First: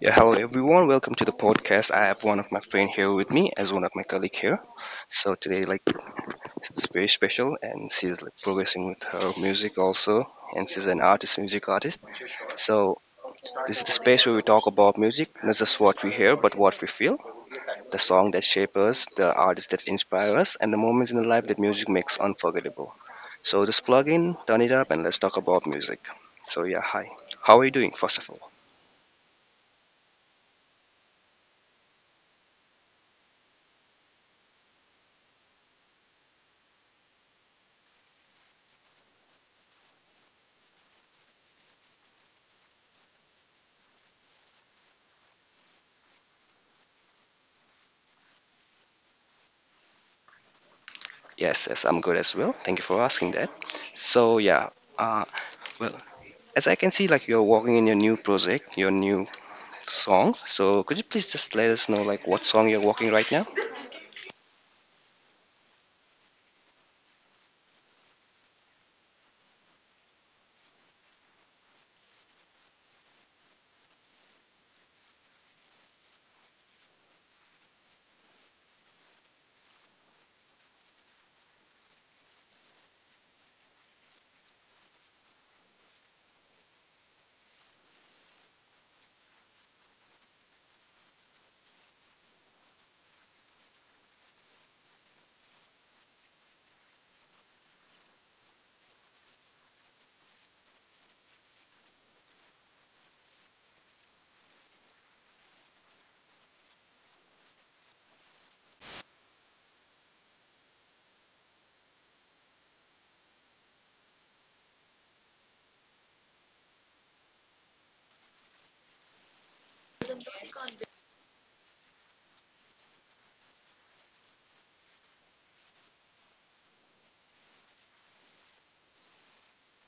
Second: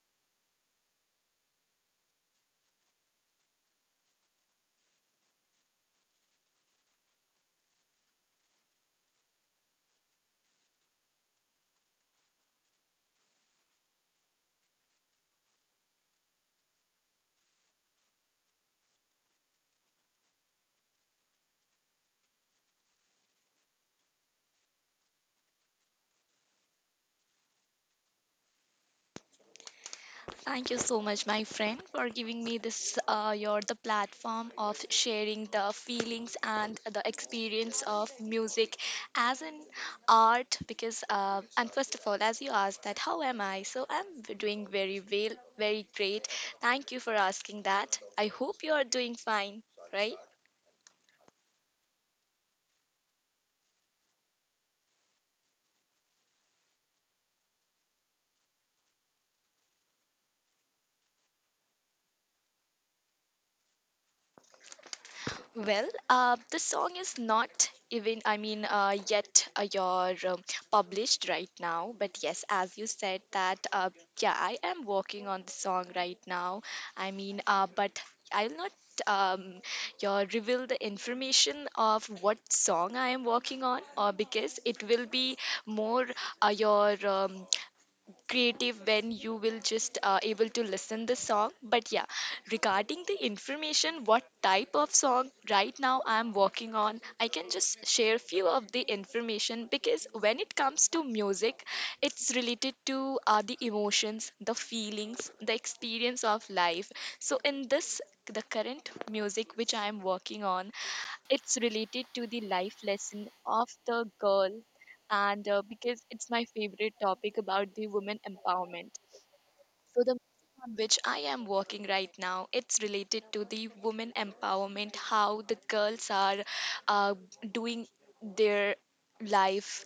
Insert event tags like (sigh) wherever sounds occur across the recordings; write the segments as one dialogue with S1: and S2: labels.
S1: Yeah, hello everyone. Welcome to the podcast. I have one of my friend here with me as one of my colleague here. So today, it's very special, and she's like progressing with her music also, and she's an artist, music artist. So this is the space where we talk about music, not just what we hear, but what we feel, the song that shape us, the artists that inspire us, and the moments in the life that music makes unforgettable. So just plug in, turn it up, and let's talk about music. So yeah, hi. How are you doing? First of all.
S2: Thank you so much, my friend, for giving me this your the platform of sharing the feelings and the experience of music as an art. Because and First of all, as you asked that, how am I? So I'm doing very well, very great. Thank you for asking that. I hope you are doing fine, right?
S1: Yes, yes, I'm good as well. Thank you for asking that. So yeah, uh, well, as I can see, like you're working in your new project, your new song. So could you please just let us know like what song you're working right now?
S2: Well, the song is not even, yet you're published right now. But yes, as you said that, yeah, I am working on the song right now. But I'll not um, you reveal the information of what song I am working on, or because it will be more your creative when you will just able to listen the song. But yeah, regarding the information what type of song right now I am working on, I can just share few of the information, because when it comes to music, it's related to the emotions, the feelings, the experience of life. So in this, the current music which I am working on, it's related to the life lesson of the girl, and because it's my favorite topic about the women empowerment. So the mission on which I am working right now, it's related to the women empowerment, how the girls are uh, doing their life,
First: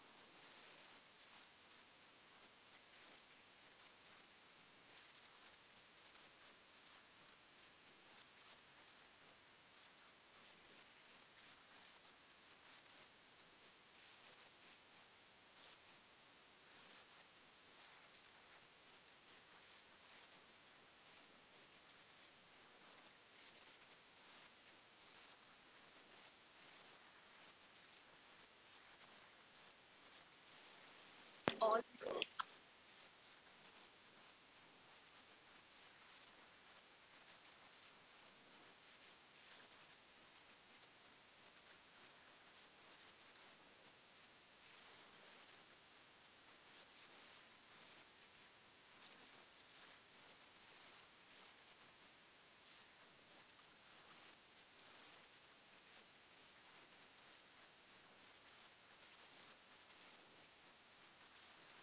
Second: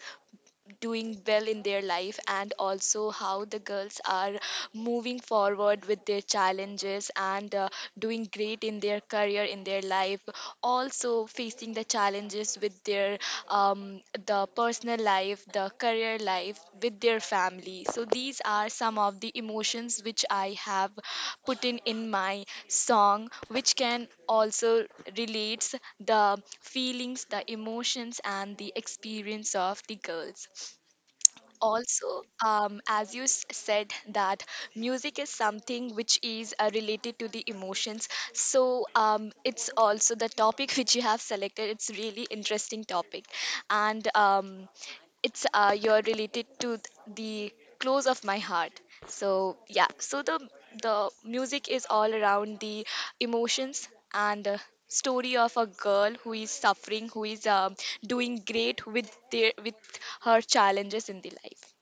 S2: doing well in their life, and also how the girls are moving forward with their challenges, and doing great in their career, in their life, also facing the challenges with their um, the personal life, the career life, with their family. So these are some of the emotions which I have put in my song, which can also relates the feelings, the emotions, and the experience of the girls. Also, as you said that, music is something which is related to the emotions. So it's also the topic (laughs) which you have selected, it's really interesting topic, and it's you're related to the close of my heart. So yeah, so the music is all around the emotions and story of a girl who is suffering, who is doing great with their with her challenges in the life.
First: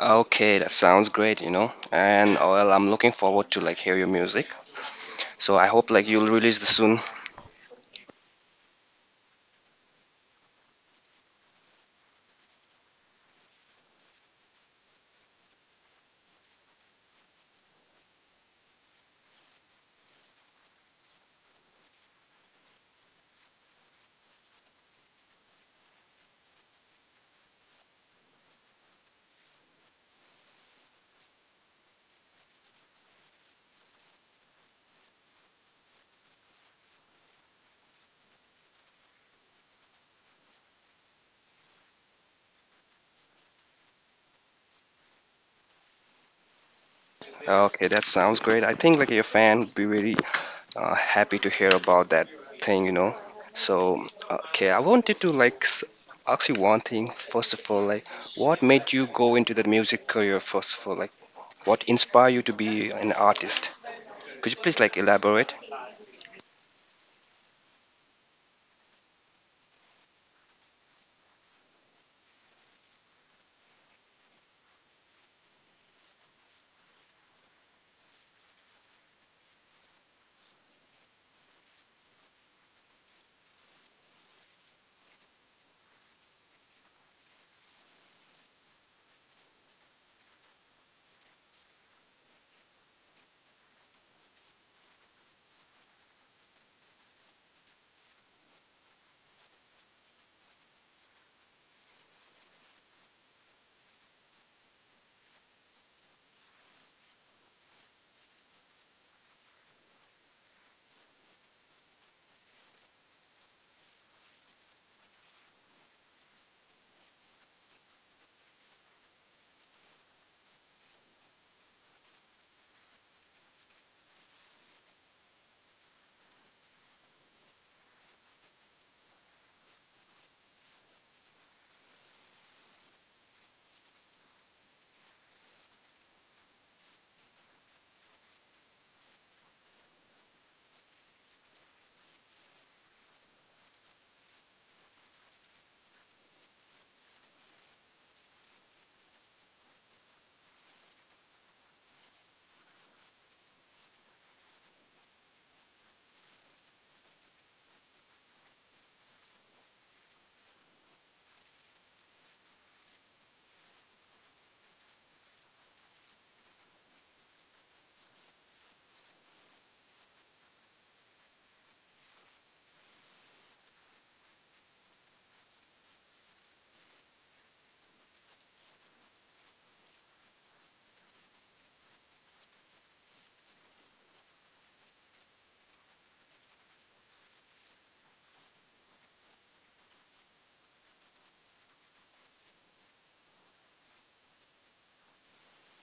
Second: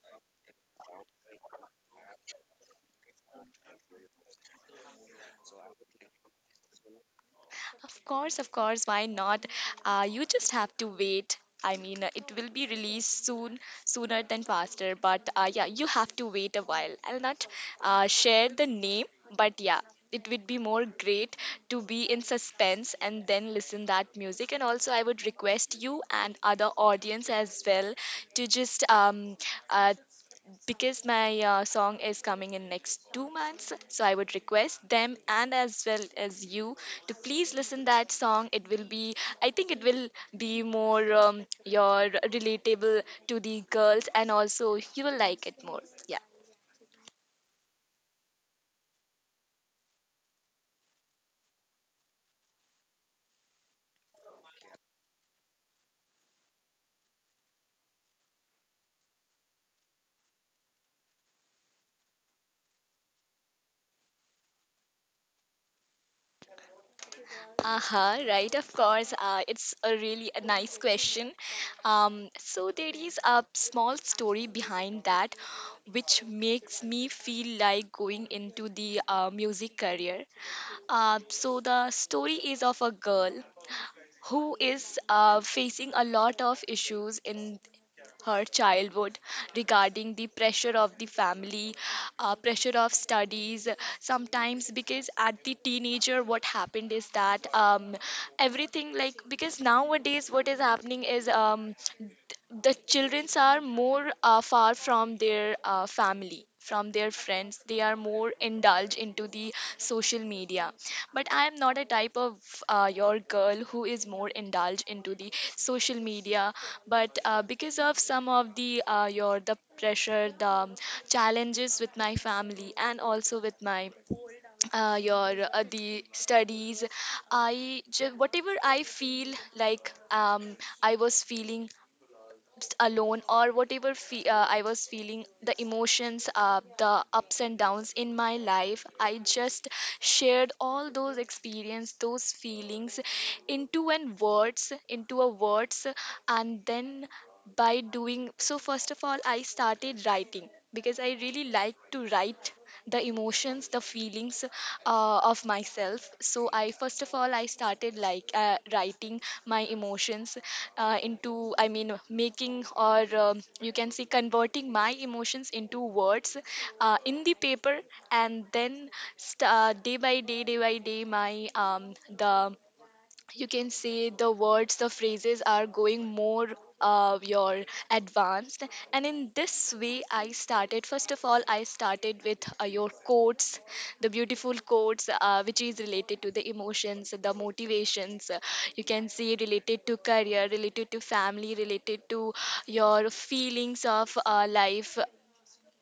S1: Okay, that sounds great, And oh, well, I'm looking forward to like hear your music. So I hope like you'll release this soon.
S2: Of course, why not? You just have to wait. It will be released soon, sooner than faster. But yeah, you have to wait a while. I'll not share the name, but yeah, it would be more great to be in suspense and then listen that music. And also, I would request you and other audience as well to just uh, because my song is coming in next 2 months. So I would request them and as well as you to please listen that song. It will be, I think it will be more your relatable to the girls, and also you will like it more, yeah.
S1: Okay, that sounds great. I think like your fan would be really happy to hear about that thing, So, okay, I wanted to like ask you one thing. First of all, what made you go into the music career? First of all, what inspired you to be an artist? Could you please like elaborate?
S2: Aha, right, of course. It's a really a nice question. So there is a small story behind that, which makes me feel like going into the music career. So the story is of a girl who is facing a lot of issues in her childhood regarding the pressure of the family, pressure of studies. Sometimes because at the teenager what happened is that, everything like, because nowadays what is happening is, the childrens are more far from their family, from their friends, they are more indulged into the social media. But I am not a type of your girl who is more indulged into the social media. But because of some of the your the pressure, the challenges with my family, and also with my your the studies, whatever I feel like, I was feeling alone, or whatever I was feeling, the emotions, the ups and downs in my life, I just shared all those experience, those feelings into an words, into a words, and then by doing so, first of all, I started writing, because I really like to write the emotions, the feelings of myself. So I, first of all, I started like writing my emotions into, I mean making or you can say converting my emotions into words in the paper. And then, day by day, day by day, my the, you can say the words, the phrases are going more your advanced. And in this way I started, first of all I started with your quotes, the beautiful quotes which is related to the emotions, the motivations, you can see, related to career, related to family, related to your feelings of life,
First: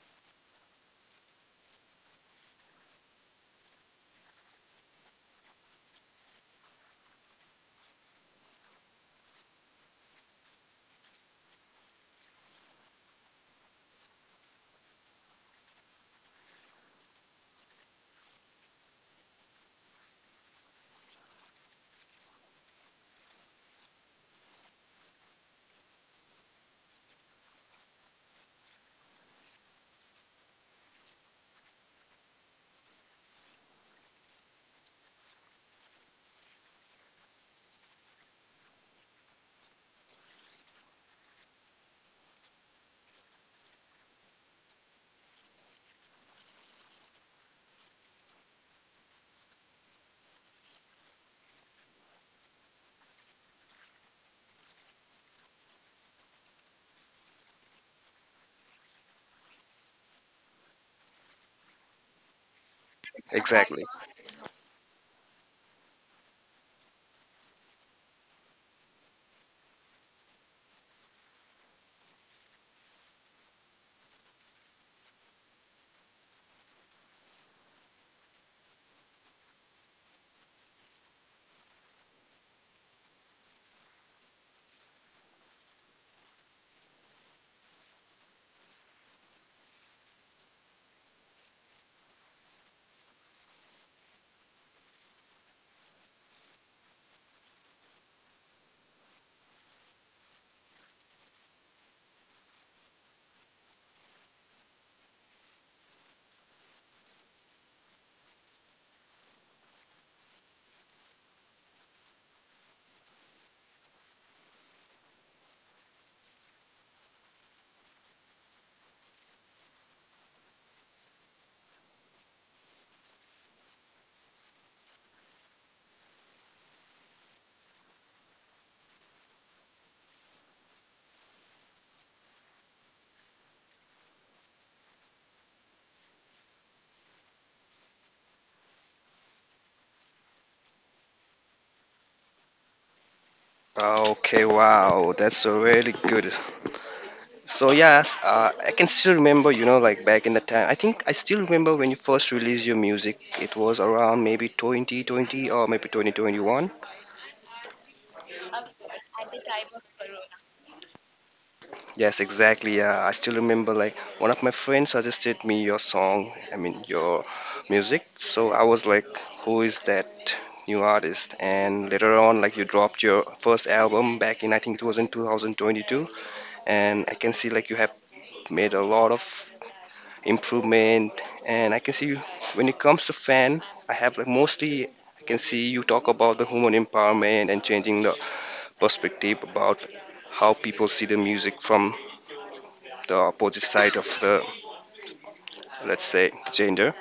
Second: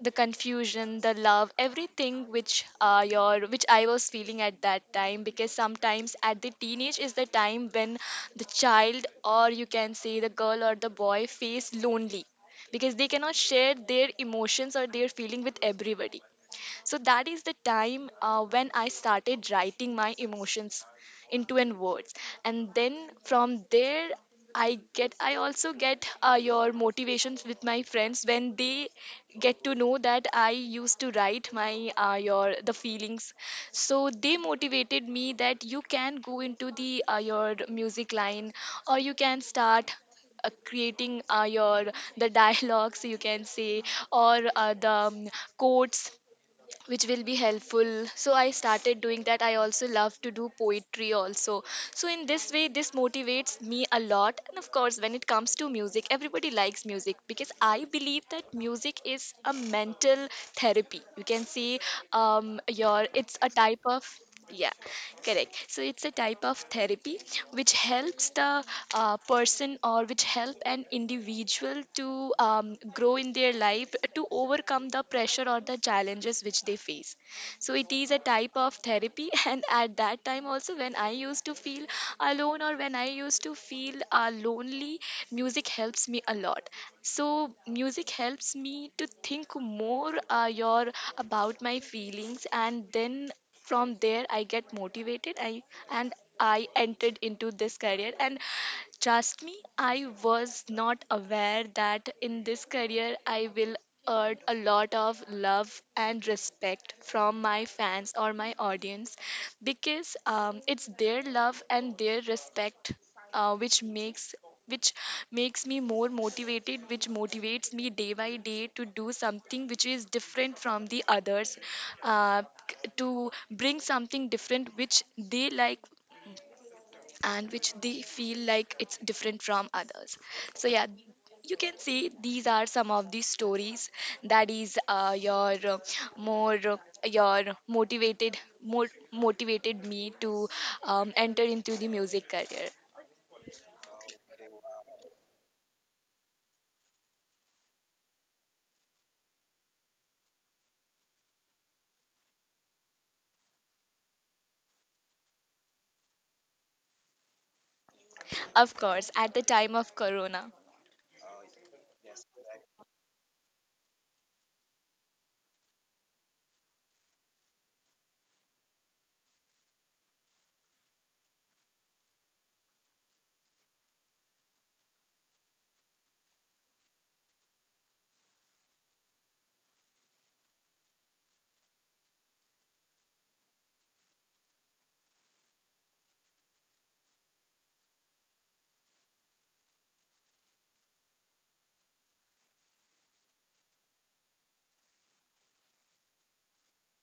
S2: the confusion, the love, everything which your which I was feeling at that time, because sometimes at the teenage is the time when the child, or you can say the girl or the boy, feels lonely, because they cannot share their emotions or their feeling with everybody. So that is the time when I started writing my emotions into in words, and then from there I also get your motivations with my friends, when they get to know that I used to write my your the feelings. So they motivated me that you can go into the your music line, or you can start creating your the (laughs) dialogues, you can say, or the quotes which will be helpful. So I started doing that. I also love to do poetry also. So in this way this motivates me a lot. And of course, when it comes to music, everybody likes music, because I believe that music is a mental therapy, you can see, your it's a type
S1: Exactly.
S2: of, yeah, correct. So it's a type of therapy which helps the person, or which help an individual to grow in their life, to overcome the pressure or the challenges which they face. So it is a type of therapy. (laughs) And at that time, also, when I used to feel alone or when I used to feel lonely, music helps me a lot. So music helps me to think more your about my feelings, and then from there I get motivated. And I entered into this career, and trust me, I was not aware that in this career I will earned a lot of love and respect from my fans or my audience, because it's their love and their respect which makes, which makes me more motivated, which motivates me day by day to do something which is different from the others, uh, to bring something different which they like, and which they feel like it's different from others. So yeah, you can see these are some of the stories that is your more your motivated, more motivated me to enter into the music career.
S1: Okay, wow, that's a really good. So yes, I can still remember, you know, like back in the time. I think I still remember when you first released your music. It was around maybe 2020 or maybe 2021.
S2: Of course, at the time of corona.
S1: Yes, exactly. Yeah, I still remember like one of my friends suggested me your song, I mean your music. So I was like, who is that new artist? And later on, like you dropped your first album back in, I think it was in 2022, and I can see like you have made a lot of improvement. And I can see you, when it comes to fan, I have like mostly I can see you talk about the human empowerment and changing the perspective about how people see the music from the opposite side of the, let's say, gender,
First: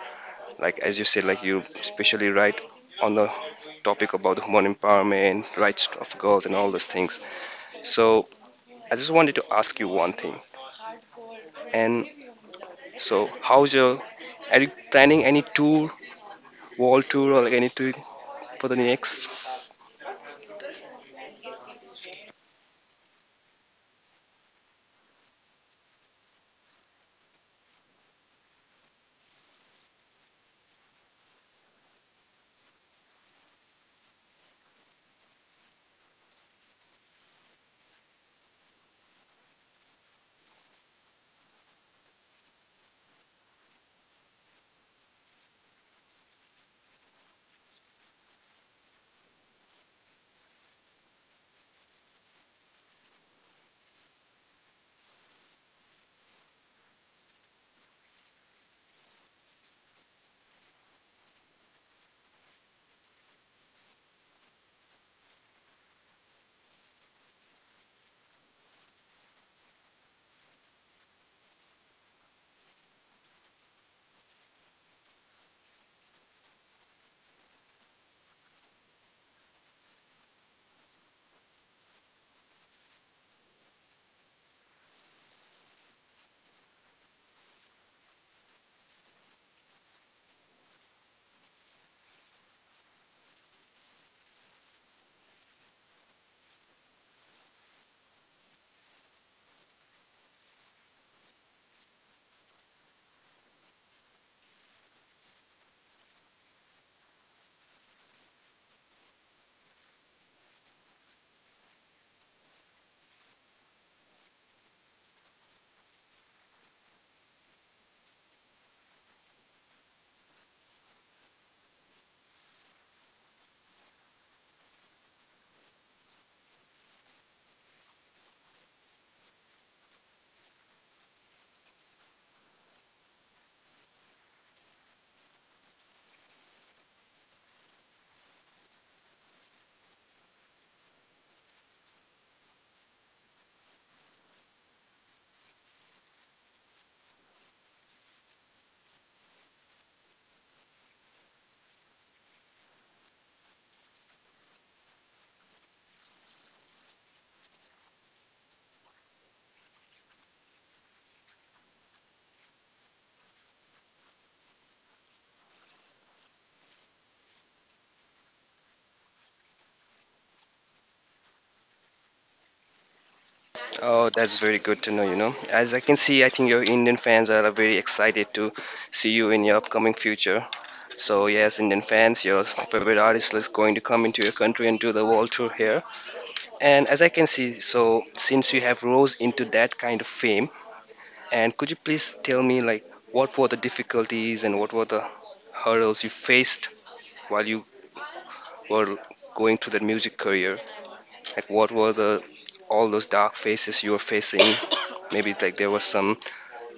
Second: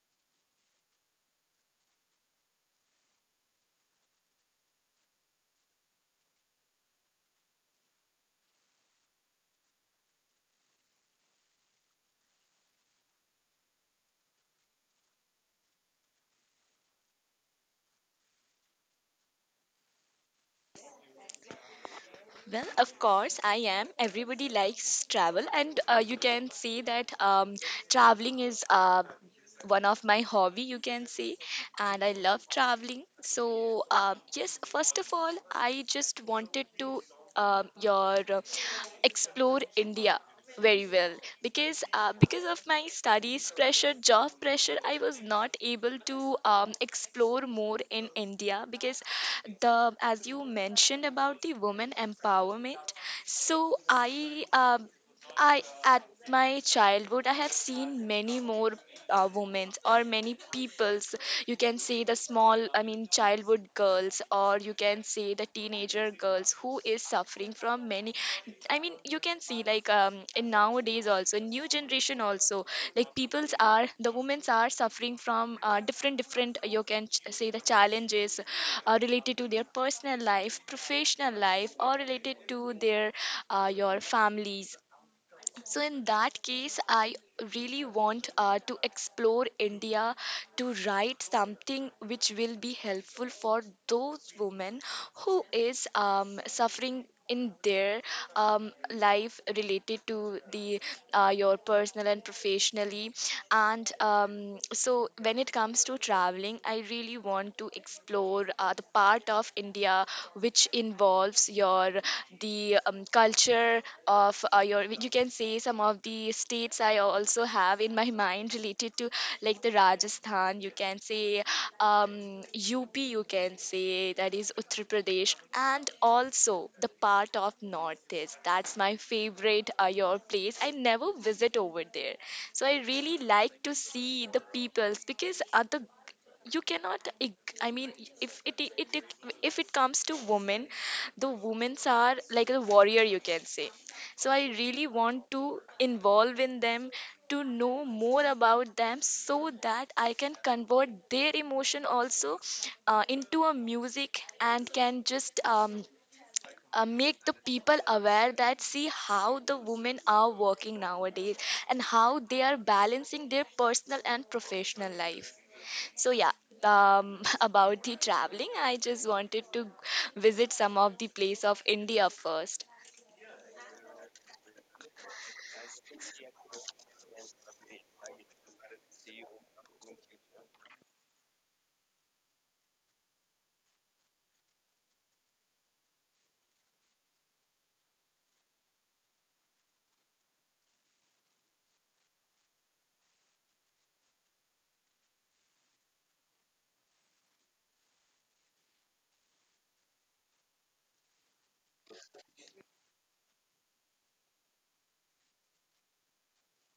S1: like as you said, like you especially write on the topic about the human empowerment rights of girls and all those things. So I just wanted to ask you one thing, and so how's your, are you planning any tour, world tour, or like any tour for the next?
S2: Well, of course, I am. Everybody likes travel, and you can say that, um traveling is one of my hobby, you can say, and I love traveling. So yes, first of all, I just wanted to your explore India very well, because of my studies pressure, job pressure, I was not able to explore more in India. Because the, as you mentioned about the women empowerment, so I, at my childhood, I have seen many more women, or many peoples, you can say the small, I mean, childhood girls, or you can say the teenager girls, who is suffering from many. I mean, you can see like, in nowadays also, new generation also, like peoples are, the women are suffering from different different. You can say the challenges related to their personal life, professional life, or related to their your families. So, in that case, I really want to explore India, to write something which will be helpful for those women who is suffering in their life related to the your personal and professionally. And um, so when it comes to traveling, I really want to explore the part of India which involves your the culture of you can say some of the states. I also have in my (laughs) mind, related to like the Rajasthan, you can say, um, UP, you can say, that is Uttar Pradesh, and also the part of Northeast. That's my favorite your place. I never visit over there, so I really like to see the peoples. Because the you cannot I mean, if it it, it if it comes to women, the women are like a warrior, you can say. So I really want to involve in them, to know more about them, so that I can convert their emotion also into a music, and can just make the people aware that see how the women are working nowadays, and how they are balancing their personal and professional life. So yeah, (laughs) about the traveling, I just wanted to visit some of the place of India first.
S1: Oh, that's very good to know, you know. As I can see, I think your Indian fans are very excited to see you in your upcoming future. So yes, Indian fans, your favorite artist is going to come into your country and do the world tour here. And as I can see, so since you have rose into that kind of fame, and could you please tell me like what were the difficulties and what were the hurdles you faced while you were going through that music career? Like what were the all those dark faces you were facing? (coughs) Maybe like there was some,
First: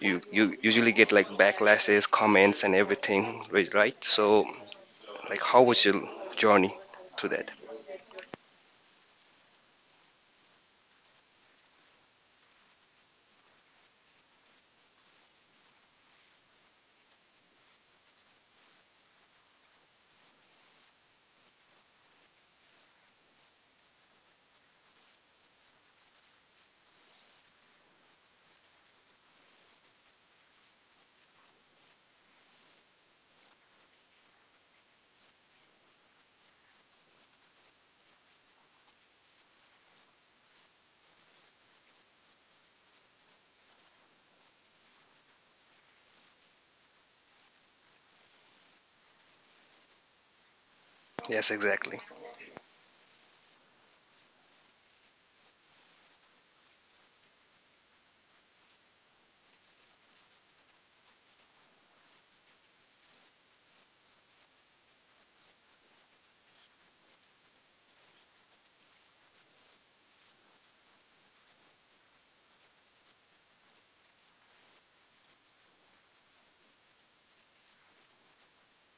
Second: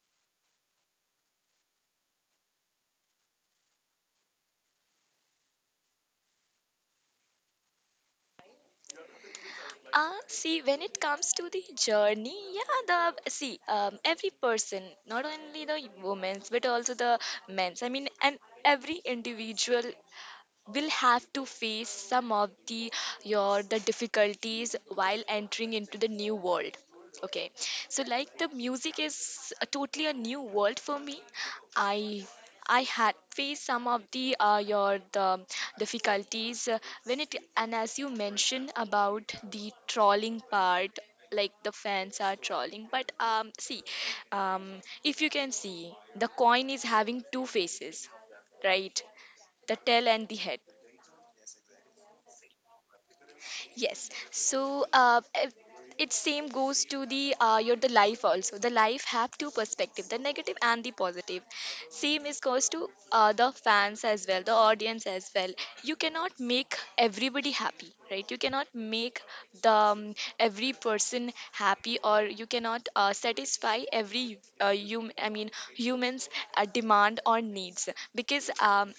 S1: you usually get like backlashes, comments, and everything, right? Right? So like how was your journey through that?
S2: See, when it comes to the journey, yeah, the see, every person, not only the women's but also the men's. I mean, and every individual will have to face some of the your the difficulties while entering into the new world. Okay, so like the music is a totally a new world for me. I i had faced some of the your the difficulties when it, and as you mentioned about the trolling part, like the fans are trolling. But see, um if you can see, the coin is having two faces, right? The tail and the head.
S1: Yes, exactly.
S2: Yes. So it same goes to the your the life also. The life have two perspective, the negative and the positive. Same is goes to the fans as well, the audience as well. You cannot make everybody happy, right? You cannot make the every person happy, or you cannot satisfy every I mean humans demand or needs. Because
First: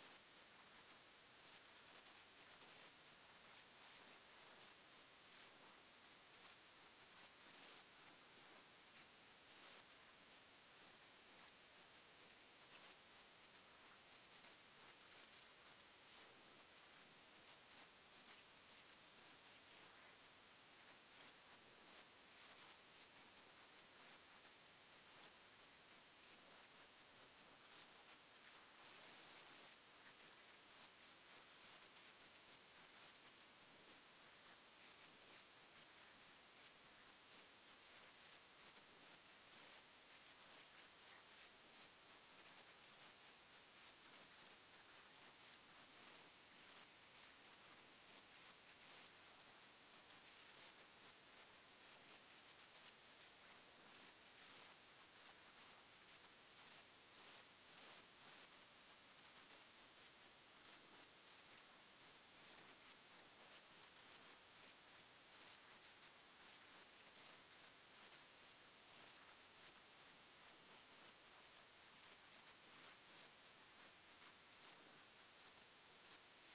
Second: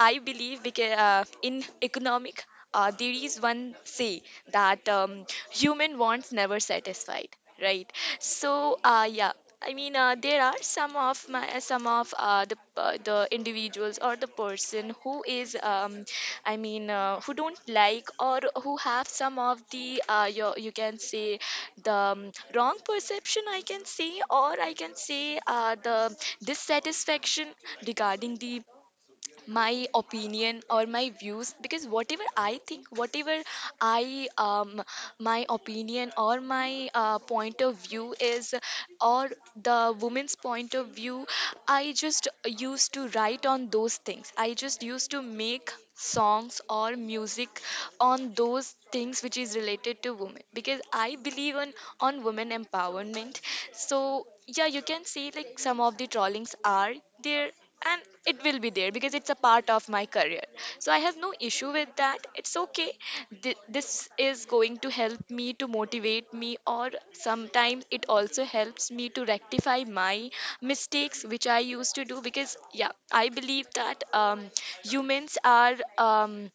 S2: I believe, because in economic, there is one say that human wants never satisfied, right? So yeah, I mean there are some of my, some of the individuals or the person who is I mean who don't like, or who have some of the you can say the wrong perception, I can say, or I can say the dissatisfaction regarding the my opinion or my views. Because whatever I think, whatever I my opinion or my point of view is, or the woman's point of view, I just used to write on those things. I just used to make songs or music on those things which is related to women, because I believe on women empowerment. So yeah, you can see like some of the trollings are there, and it will be there, because it's a part of my career. So I have no issue with that, it's okay. This is going to help me to motivate me, or sometimes it also helps me to rectify my mistakes which I used to do. Because yeah, I believe that humans are,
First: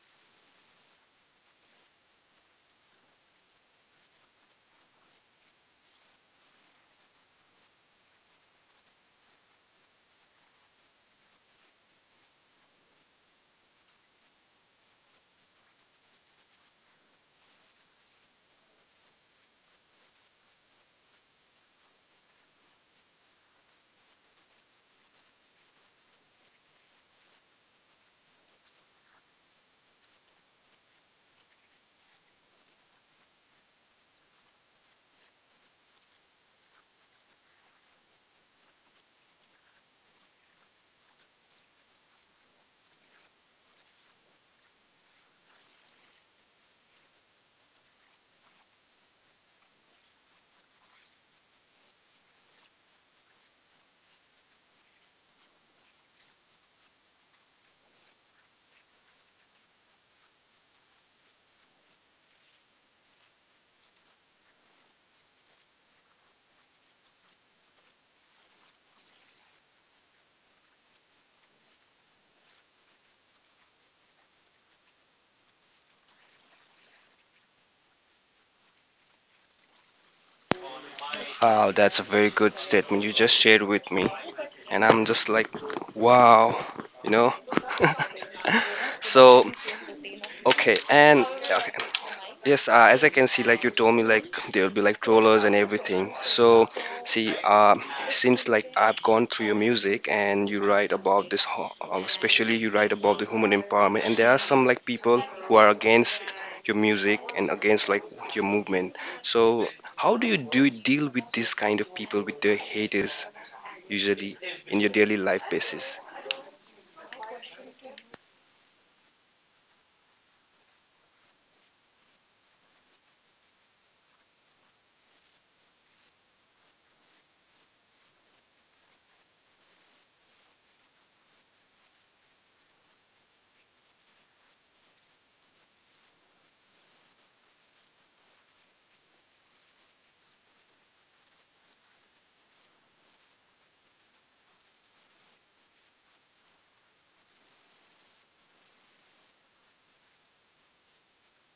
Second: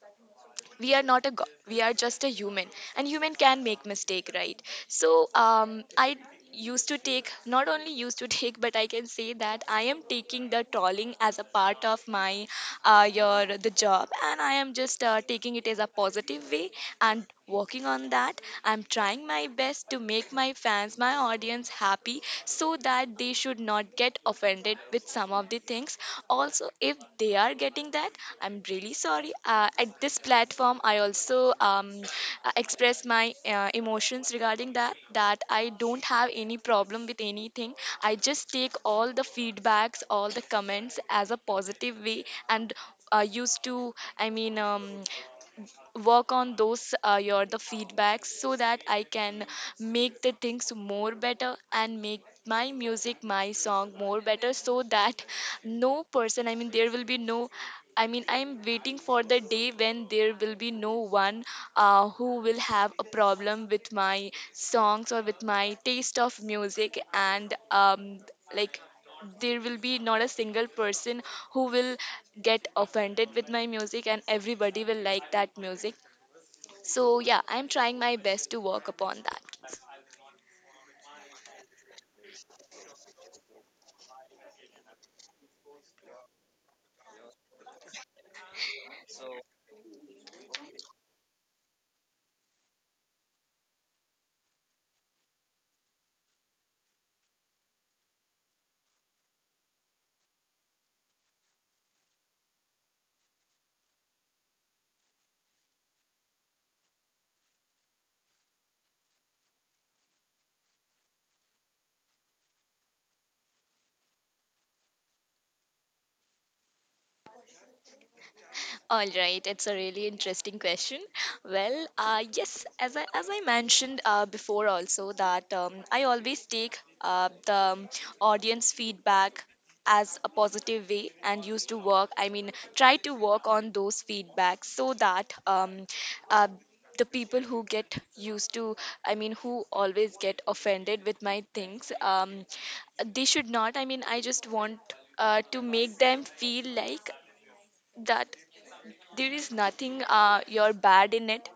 S2: we are not a god, we are just a human, and human can make mistake, right? So I used to take, not only used to (laughs) take, but I can say that I am taking the trolling as a part of my your the job, and I am just taking it as a positive way, and working on that. I'm trying my best to make my fans, my audience happy, so that they should not get offended with some of the things. Also, if they are getting that, I'm really sorry. At this platform, I also um, express my emotions regarding that. That I don't have any problem with anything. I just take all the feedbacks, all the comments as a positive way, and used to, i mean um, work on those your the feedbacks, so that I can make the things more better, and make my music, my song more better. So that no person, I mean there will be no, I mean I'm waiting for the day when there will be no one who will have a problem with my songs or with my taste of music. And like there will be not a single person who will get offended with my music, and everybody will like that music. So yeah, I'm trying my best to work upon that.
S1: Wow, that's a very good statement you just shared with me. And I'm just like, wow, you know? So, okay, and yeah, okay. Yes, as I can see, like you told me, like there'll be like trollers and everything. So, see, since like I've gone through your music and you write about this, especially you write about the human empowerment, and there are some like people who are against your music and against like your movement. So, how do you do deal with this kind of people, with the haters? Usually in your daily life basis.
S2: All right, it's a really interesting question. Well, yes, as I mentioned before also, that I always take the audience feedback as a positive way, and used to work. I mean, try to work on those feedbacks, so that uh, the people who get used to, I mean, who always get offended with my things, they should not. I mean, I just want to make them feel like that there is nothing you're bad in it.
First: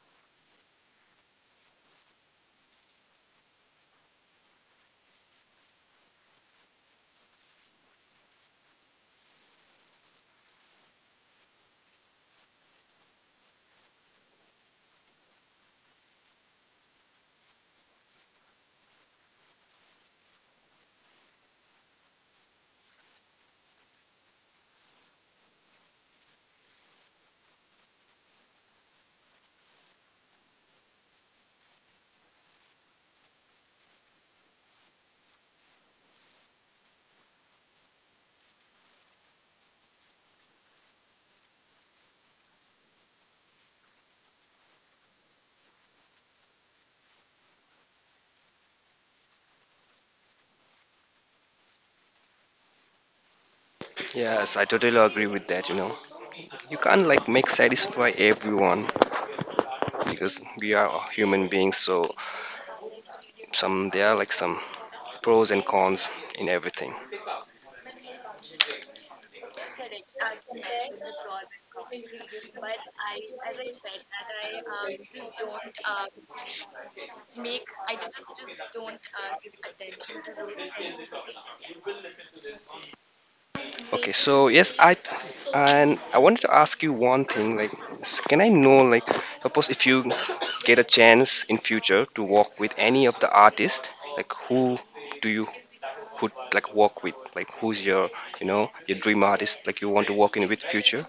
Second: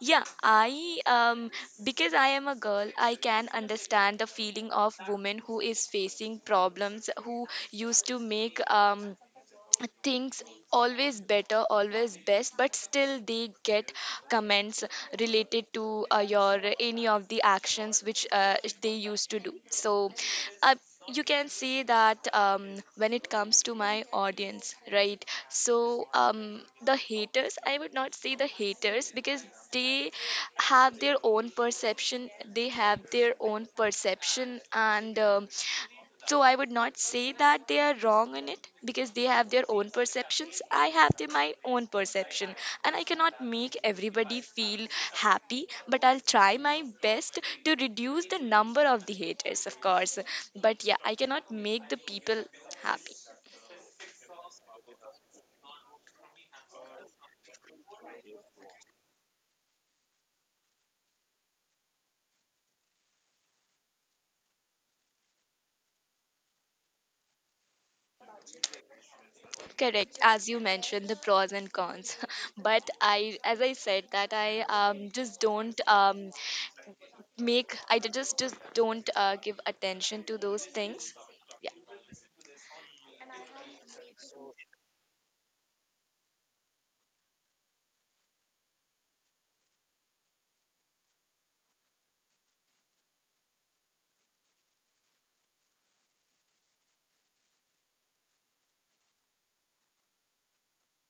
S2: Yeah, I because I am a girl, I can understand the feeling of women who is facing problems, who used to make things always better, always best, but still they get comments related to your any of the actions which they used to do. So uh, you can see that when it comes to my audience, right? So the haters, I would not say the haters, because they have their own perception. They have their own perception, and so I would not say that they are wrong in it, because they have their own perceptions. I have the, my own perception, and I cannot make everybody feel happy. But I'll try my best to reduce the number of the haters, of course. But yeah, I cannot make the people happy.
S1: Yes, I totally agree with that, you know. You can't like make satisfy everyone because we are human beings, so some, there are like some pros and cons in everything.
S2: Correct, as you mentioned, the pros and cons. (laughs) But I, as I said, that I just don't make. I just don't give attention to those things. Yeah.
S1: Okay, so yes, I, and I wanted to ask you one thing like, can I know like, suppose if you get a chance in future to work with any of the artists, like who do you could like work with? Like who's your, you know, your dream artist like you want to work in with future?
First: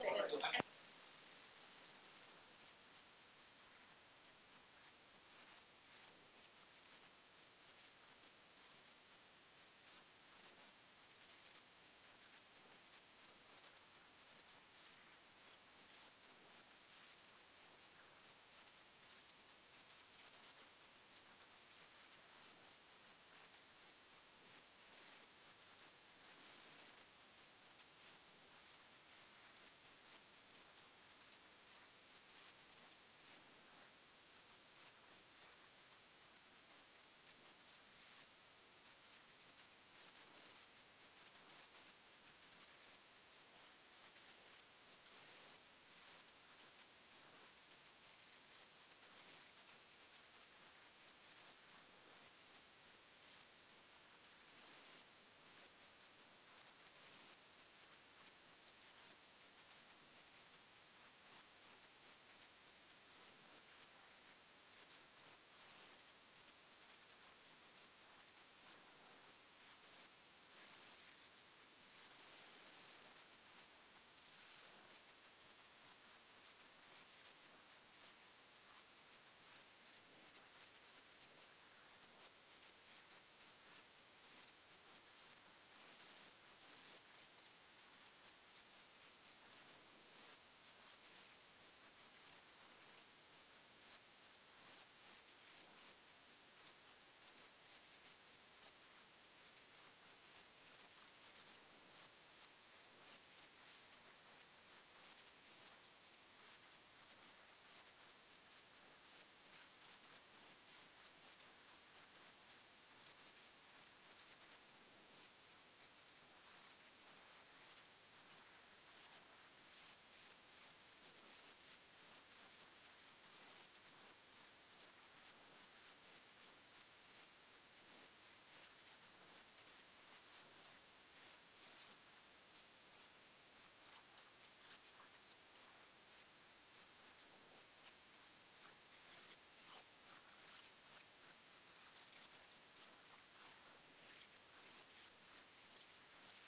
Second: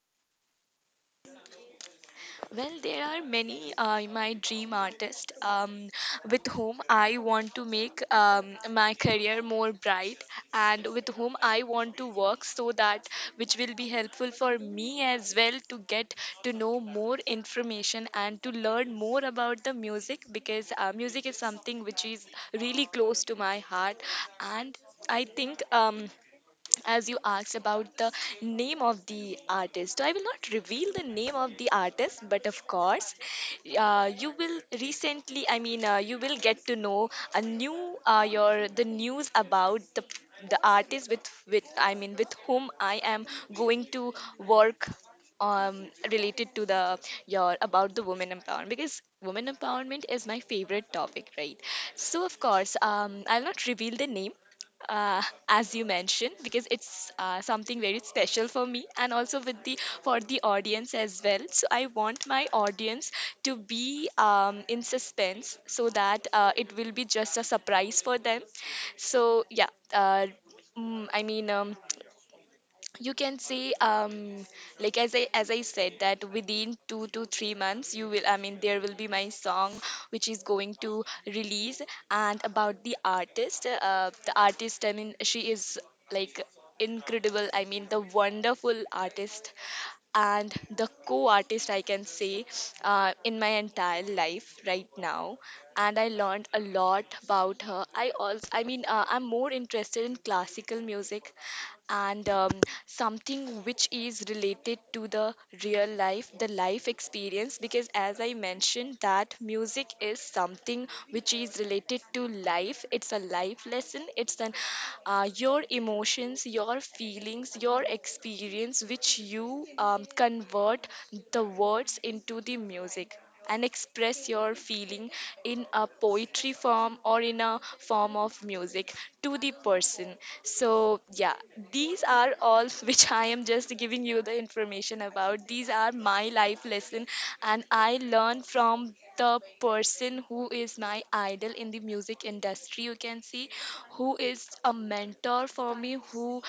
S2: Well, there are many my dream artists with whom I want to make my career more bright, and with whom I want to work, so that which will be helpful for me as well to get to know more information, and to learn more about the music. Because music is something which is really close to my heart. And I think, as you asked about the name of the artist, so I will not reveal the name of the artist. But of course, you will recently. I mean, you will get to know a new your the news about the artist with I mean with whom I am going to work, related to the your about the women empowerment. Because women empowerment is my favorite topic, right? So of course, I'll not reveal the name, uh, as you mentioned, because it's something very special for me, and also with the for the audience as well. So I want my audience to be in suspense, so that it will be just a surprise for them. So yeah, uh, mm, i mean um, you can see like, as I said, that within 2 to 3 months you will, I mean there will be my song which is going to release. And about the artist, the artist, I mean, she is like incredible, I mean, the wonderful artist, and the co-artist I can say, in my entire life right now. And I learned a lot about her. I also, I mean, I'm more interested in classical music, and something which is related to the real life, the life experience. Because, as I mentioned, that music is something which is related to life. It's a life lesson, it's an your emotions, your feelings, your experience, which you convert the words into the music, and express your feeling in a poetry form, or in a form of music, to the person. So yeah, these are all (laughs) which I am just giving you the information about. These are my life lesson, and I learn from the person who is my idol in the music industry, you can see, who is a mentor for me, who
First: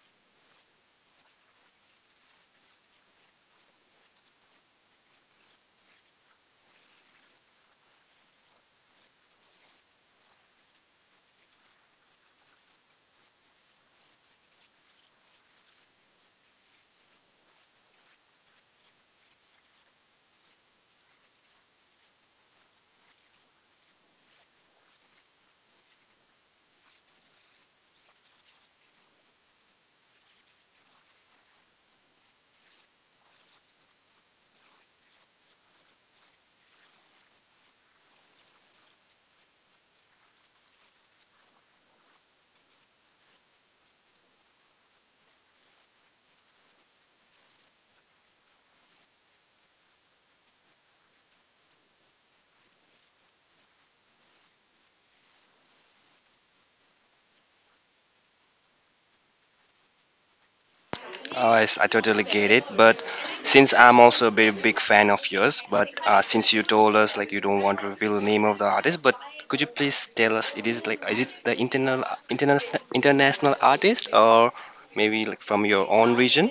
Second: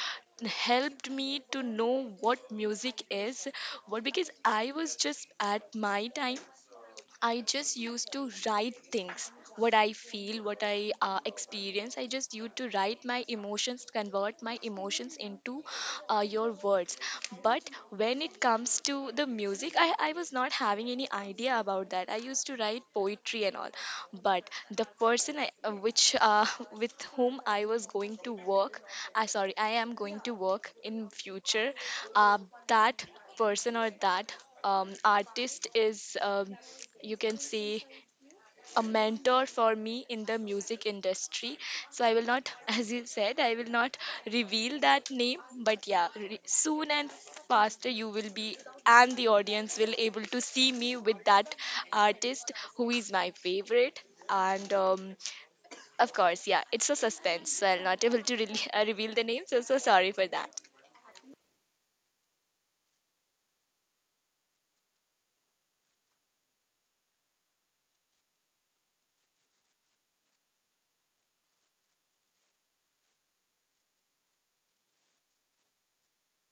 S2: helped me to know what music is, what. Because I was just at my time, I just used to write things, what I feel, what I experience. I just used to write my emotions, convert my emotions into your words. But when it comes to the music, I was not having any idea about that. I used to write poetry and all. But the person I, which (laughs) with whom I was going to work, sorry, I am going to work in future, uh, that person or that artist is, you can say, a mentor for me in the music industry. So I will not (laughs) as you said, I will not reveal that name, but yeah, soon and faster you will be and the audience will able to see me with that artist who is my favorite. And of course, yeah, it's a suspense, so I'm not able to really, (laughs) reveal the name, so so sorry for that.
S1: Yes, I totally get it. But since I'm also a very big fan of yours, but since you told us like you don't want to reveal the name of the artist, but could you please tell us it is like, is it the internal international artist or maybe like from your own region?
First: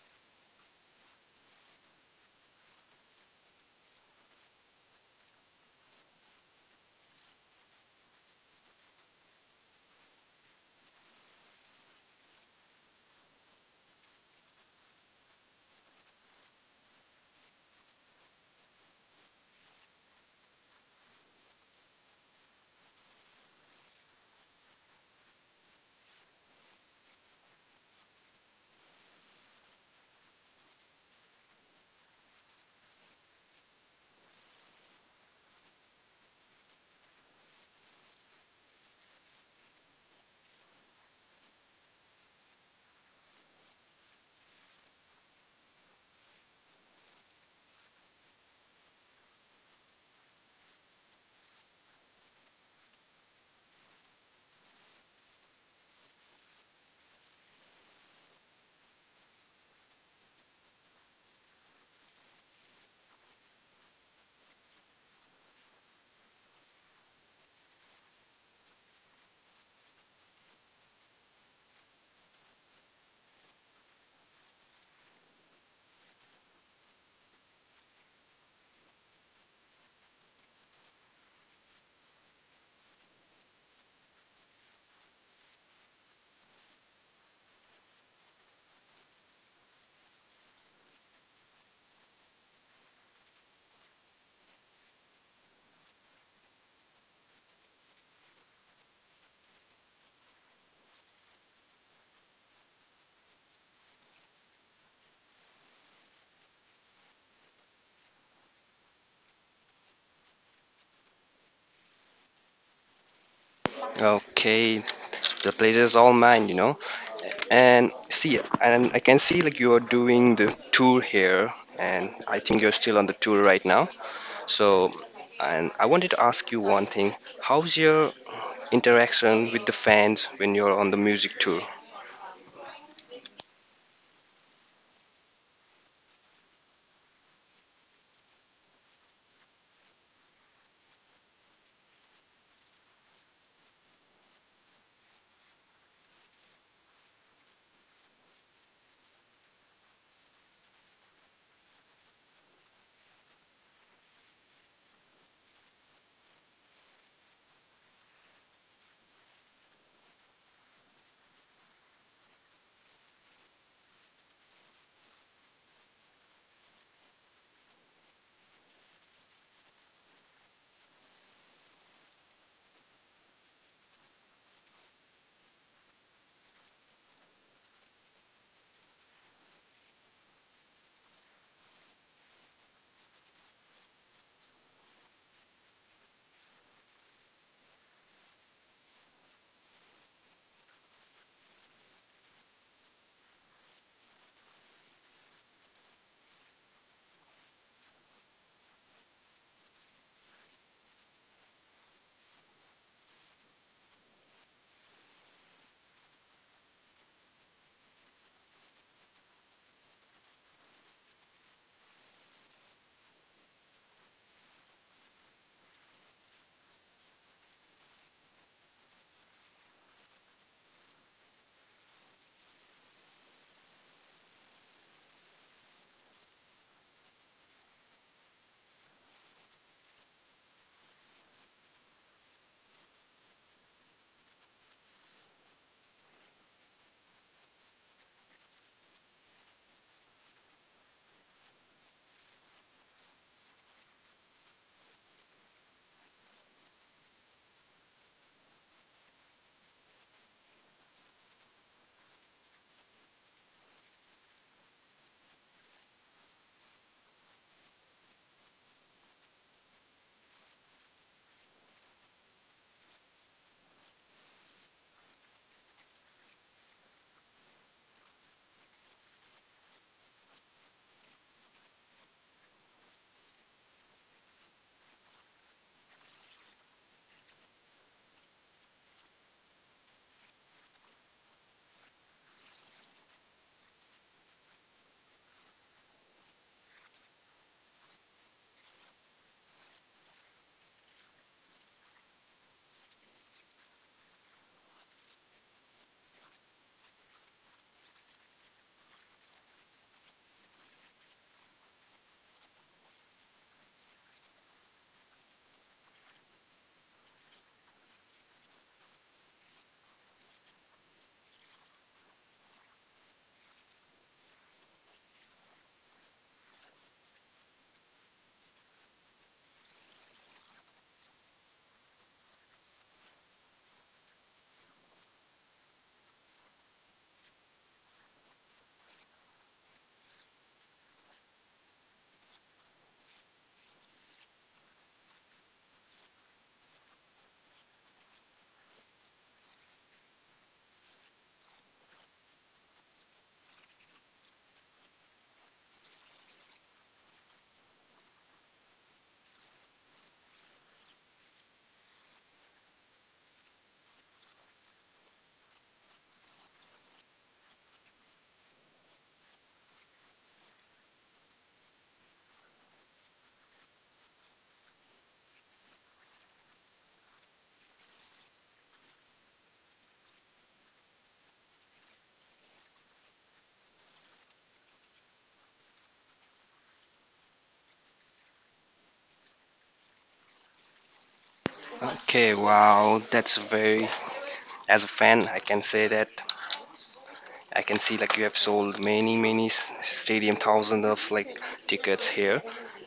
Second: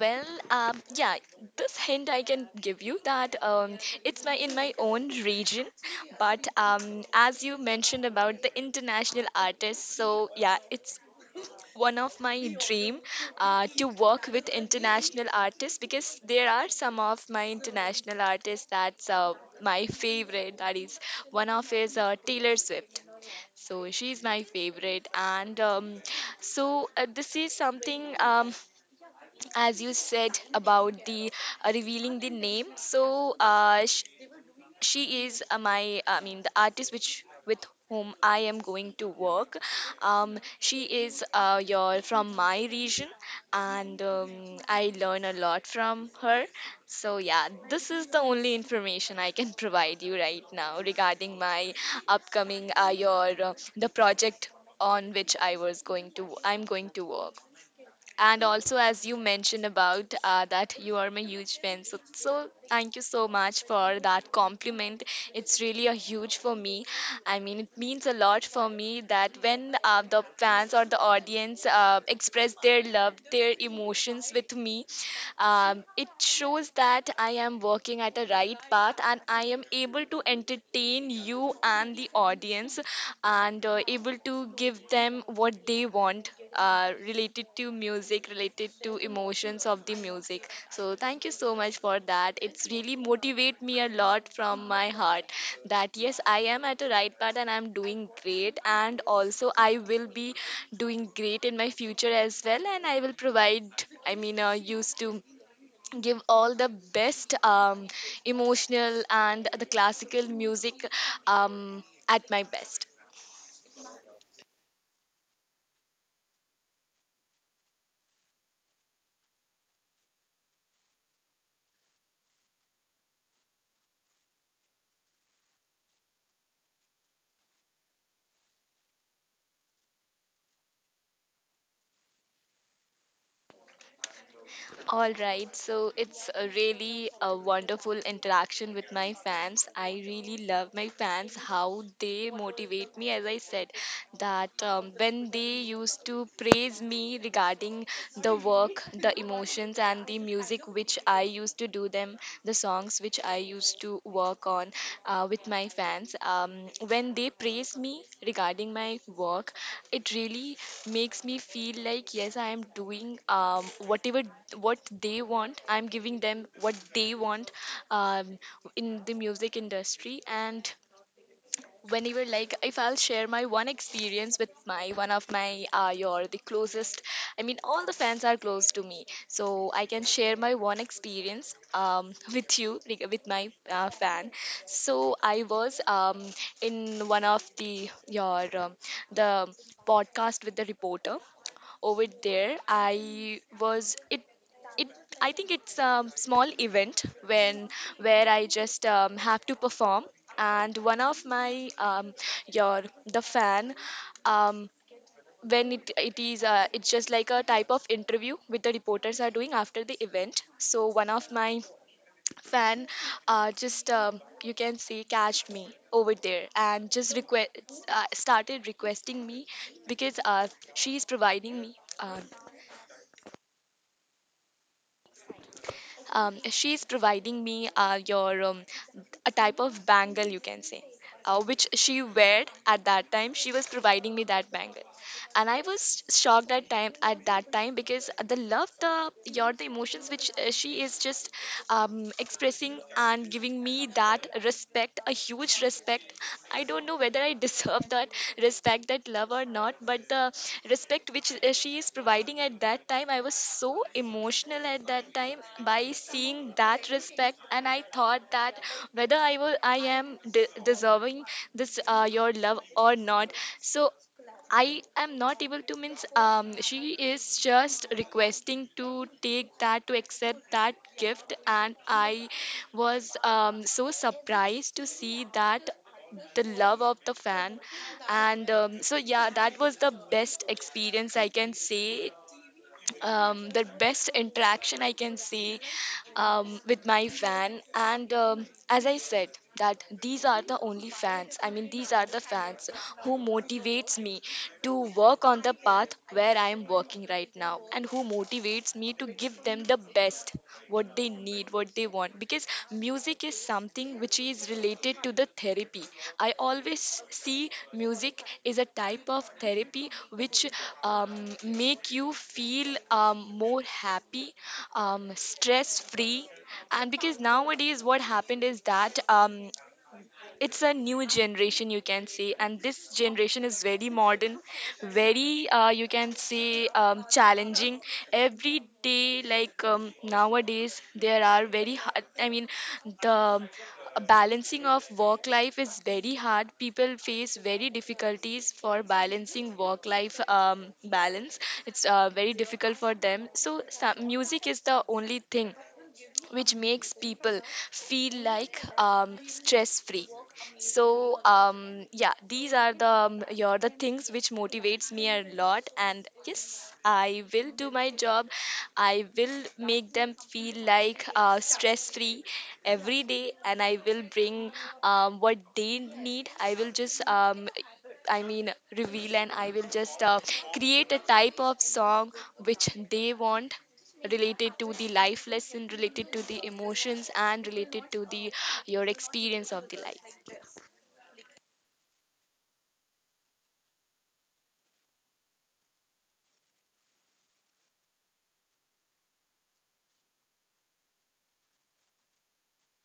S2: Well, yeah, this hint I can give you that it's my in my own region, but as you mentioned about the international artists, so yeah, it's one of my dream to work with international artists, because there are some of my international artists that's my favorite. That is one of is Taylor Swift. So she's my favorite, and so this is something. As you said about the revealing the name, so she is my, I mean the artist which with whom I am going to work. She is, your from my region, and I learn a lot from her. So yeah, this is the only information I can (laughs) provide you right now regarding my upcoming your the project on which I'm going to work. And also, as you mentioned about that you are my huge fan, so so thank you so much for that compliment. It's really a huge for me. I mean, it means a lot for me that when the fans or the audience express their love, their emotions with me. It shows that I am working at the right path and I am able to entertain you and the audience and able to give them what they want, related to music, related to emotions of the music. So thank you so much for that. It's really motivate me a lot from my heart, that yes, I am at a right path and I'm doing great, and also I will be doing great in my future as well, and I will provide. I mean, used to give all the best, emotional and the classical music, um, at my best.
S1: Okay, the pleasure is all mine, you know. And see, and I can see like you are doing the tour here, and I think you're still on the tour right now. So, and I wanted to ask you one thing. How's your interaction with the fans when you're on the music tour?
S2: All right, so it's a really a wonderful interaction with my fans. I really love my fans how they motivate me. As I said, that when they used to praise me regarding the work, the emotions, and the music which I used to do them, the songs which I used to work on with my fans. When they praise me regarding my work, it really makes me feel like yes, I am doing, whatever what they want. I'm giving them what they want um, in the music industry. And whenever, like, if I'll share my one experience with my one of my your the closest, I mean all the fans are close to me, so I can share my one experience, (laughs) with you, like, with my fan. So I was in one of the your the podcast with the reporter over there. It I think it's a small event, when where I just have to perform. And one of my your the fan, um, when it is it's just like a type of interview with the reporters are doing after the event. So one of my fan just, you can say, catched me over there and just request started requesting me, because she is providing me uh, she's providing me your a type of bangle, you can say, which she wore at that time. She was providing me that bangle, and I was shocked at that time, because the love, the your the emotions which she is just expressing and giving me that respect, a huge respect. I don't know whether I (laughs) deserve that respect, that love, or not, but the respect which she is providing at that time, I was so emotional at that time by seeing that respect. And I thought that whether I am deserving this your love or not. So I am not able to, means she is just requesting to take that, to accept that gift, and I was, so surprised to see that the love of the fan. And so yeah, that was the best experience I can say, the best interaction I can see, with my fan. And as I said, that these are the only fans. I mean, these are the fans who motivates me to work on the path where I am working right now, and who motivates me to give them the best, what they need, what they want. Because music is something which is related to the therapy. I always see music is a type of therapy, which um, make you feel, more happy, stress free. And because nowadays what happened is that, it's a new generation, you can say, and this generation is very modern, very, you can say, challenging every day. Like, nowadays there are very hard, I mean, the balancing of work life is very hard. People face very difficulties for balancing work life, balance, it's very difficult for them. So some, music is the only thing which makes people feel like, stress free. So yeah, these are the your the things which motivates me a lot. And yes, I will do my job. I will make them feel like, stress free every day, and I will bring, what they need. I will just, I mean, reveal, and I will just create a type of song which they want, related to the life lesson, related to the emotions, and related to the your experience of the life.
S1: Okay, wow, that's a very. As a fan, I can say that I can see like you have sold many, many stadium thousands of like tickets here.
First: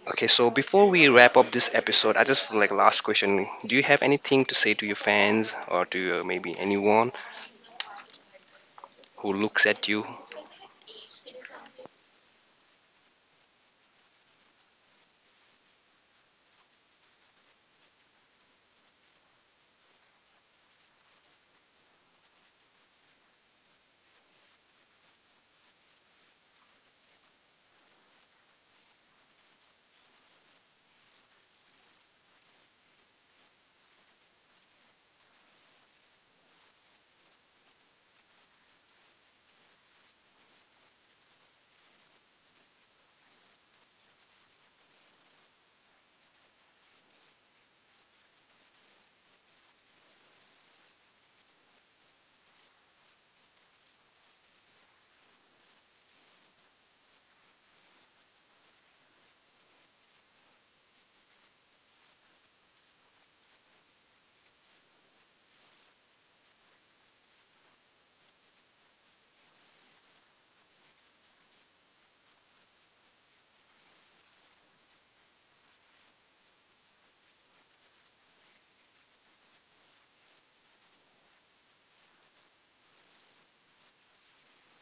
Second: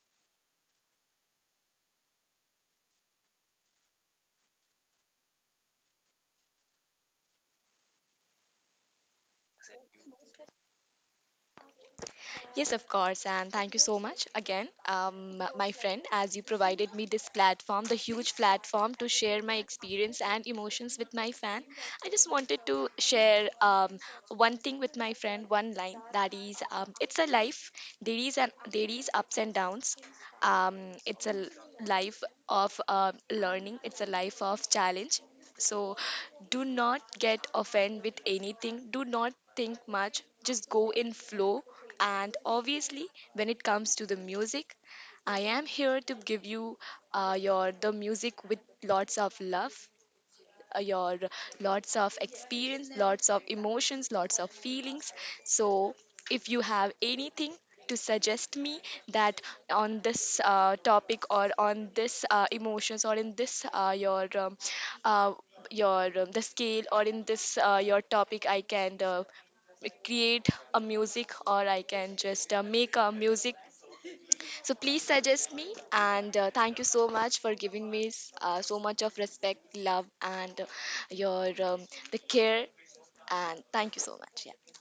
S1: Okay, so before we wrap up this episode, I just like last question: Do you have anything to say to your fans or to your, maybe anyone who looks at you?
S2: Yes, of course, and thank you so much again, my friend, as you provided me this platform, the huge platform, to share my experience and emotions with my fan. I just wanted to share, one thing with my friend, one line, that is, it's a life. There is ups and downs. It's a life of learning. It's a life of challenge. So do not get offended with anything. Do not think much. Just go in flow. And obviously, when it comes to the music, I am here to give you your the music with lots of love, your lots of experience, lots of emotions, lots of feelings. So, if you have anything to suggest me, that on this topic, or on this emotions, or in this uh, your the scale, or in this your topic, I can create a music, or I can just make a music. So please suggest me. And thank you so much for giving me so much of respect, love, and your the care. And thank you so much. Yeah.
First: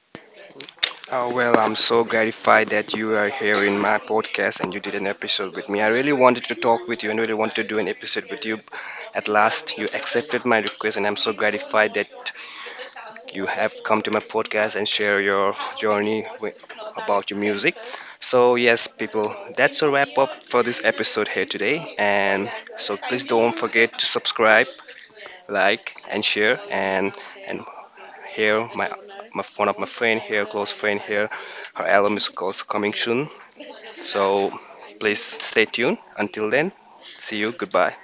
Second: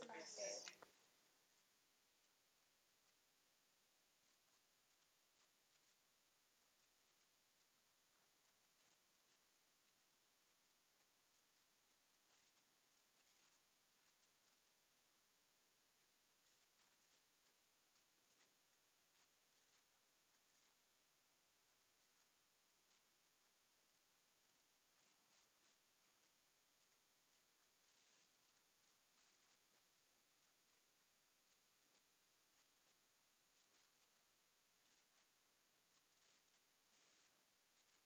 S1: Oh, well, I'm so gratified that you are here in my podcast and you did an episode with me. I really wanted to talk with you and really wanted to do an episode with you. At last, you accepted my request, and I'm so gratified that you have come to my podcast and share your journey with, about your music. So, yes, people, that's a wrap up for this episode here today. And so, please don't forget to subscribe, like, and share. And here. My one of my friend here, close friend here. Her album is also Coming Soon. So please stay tuned. Until then, see you. Goodbye.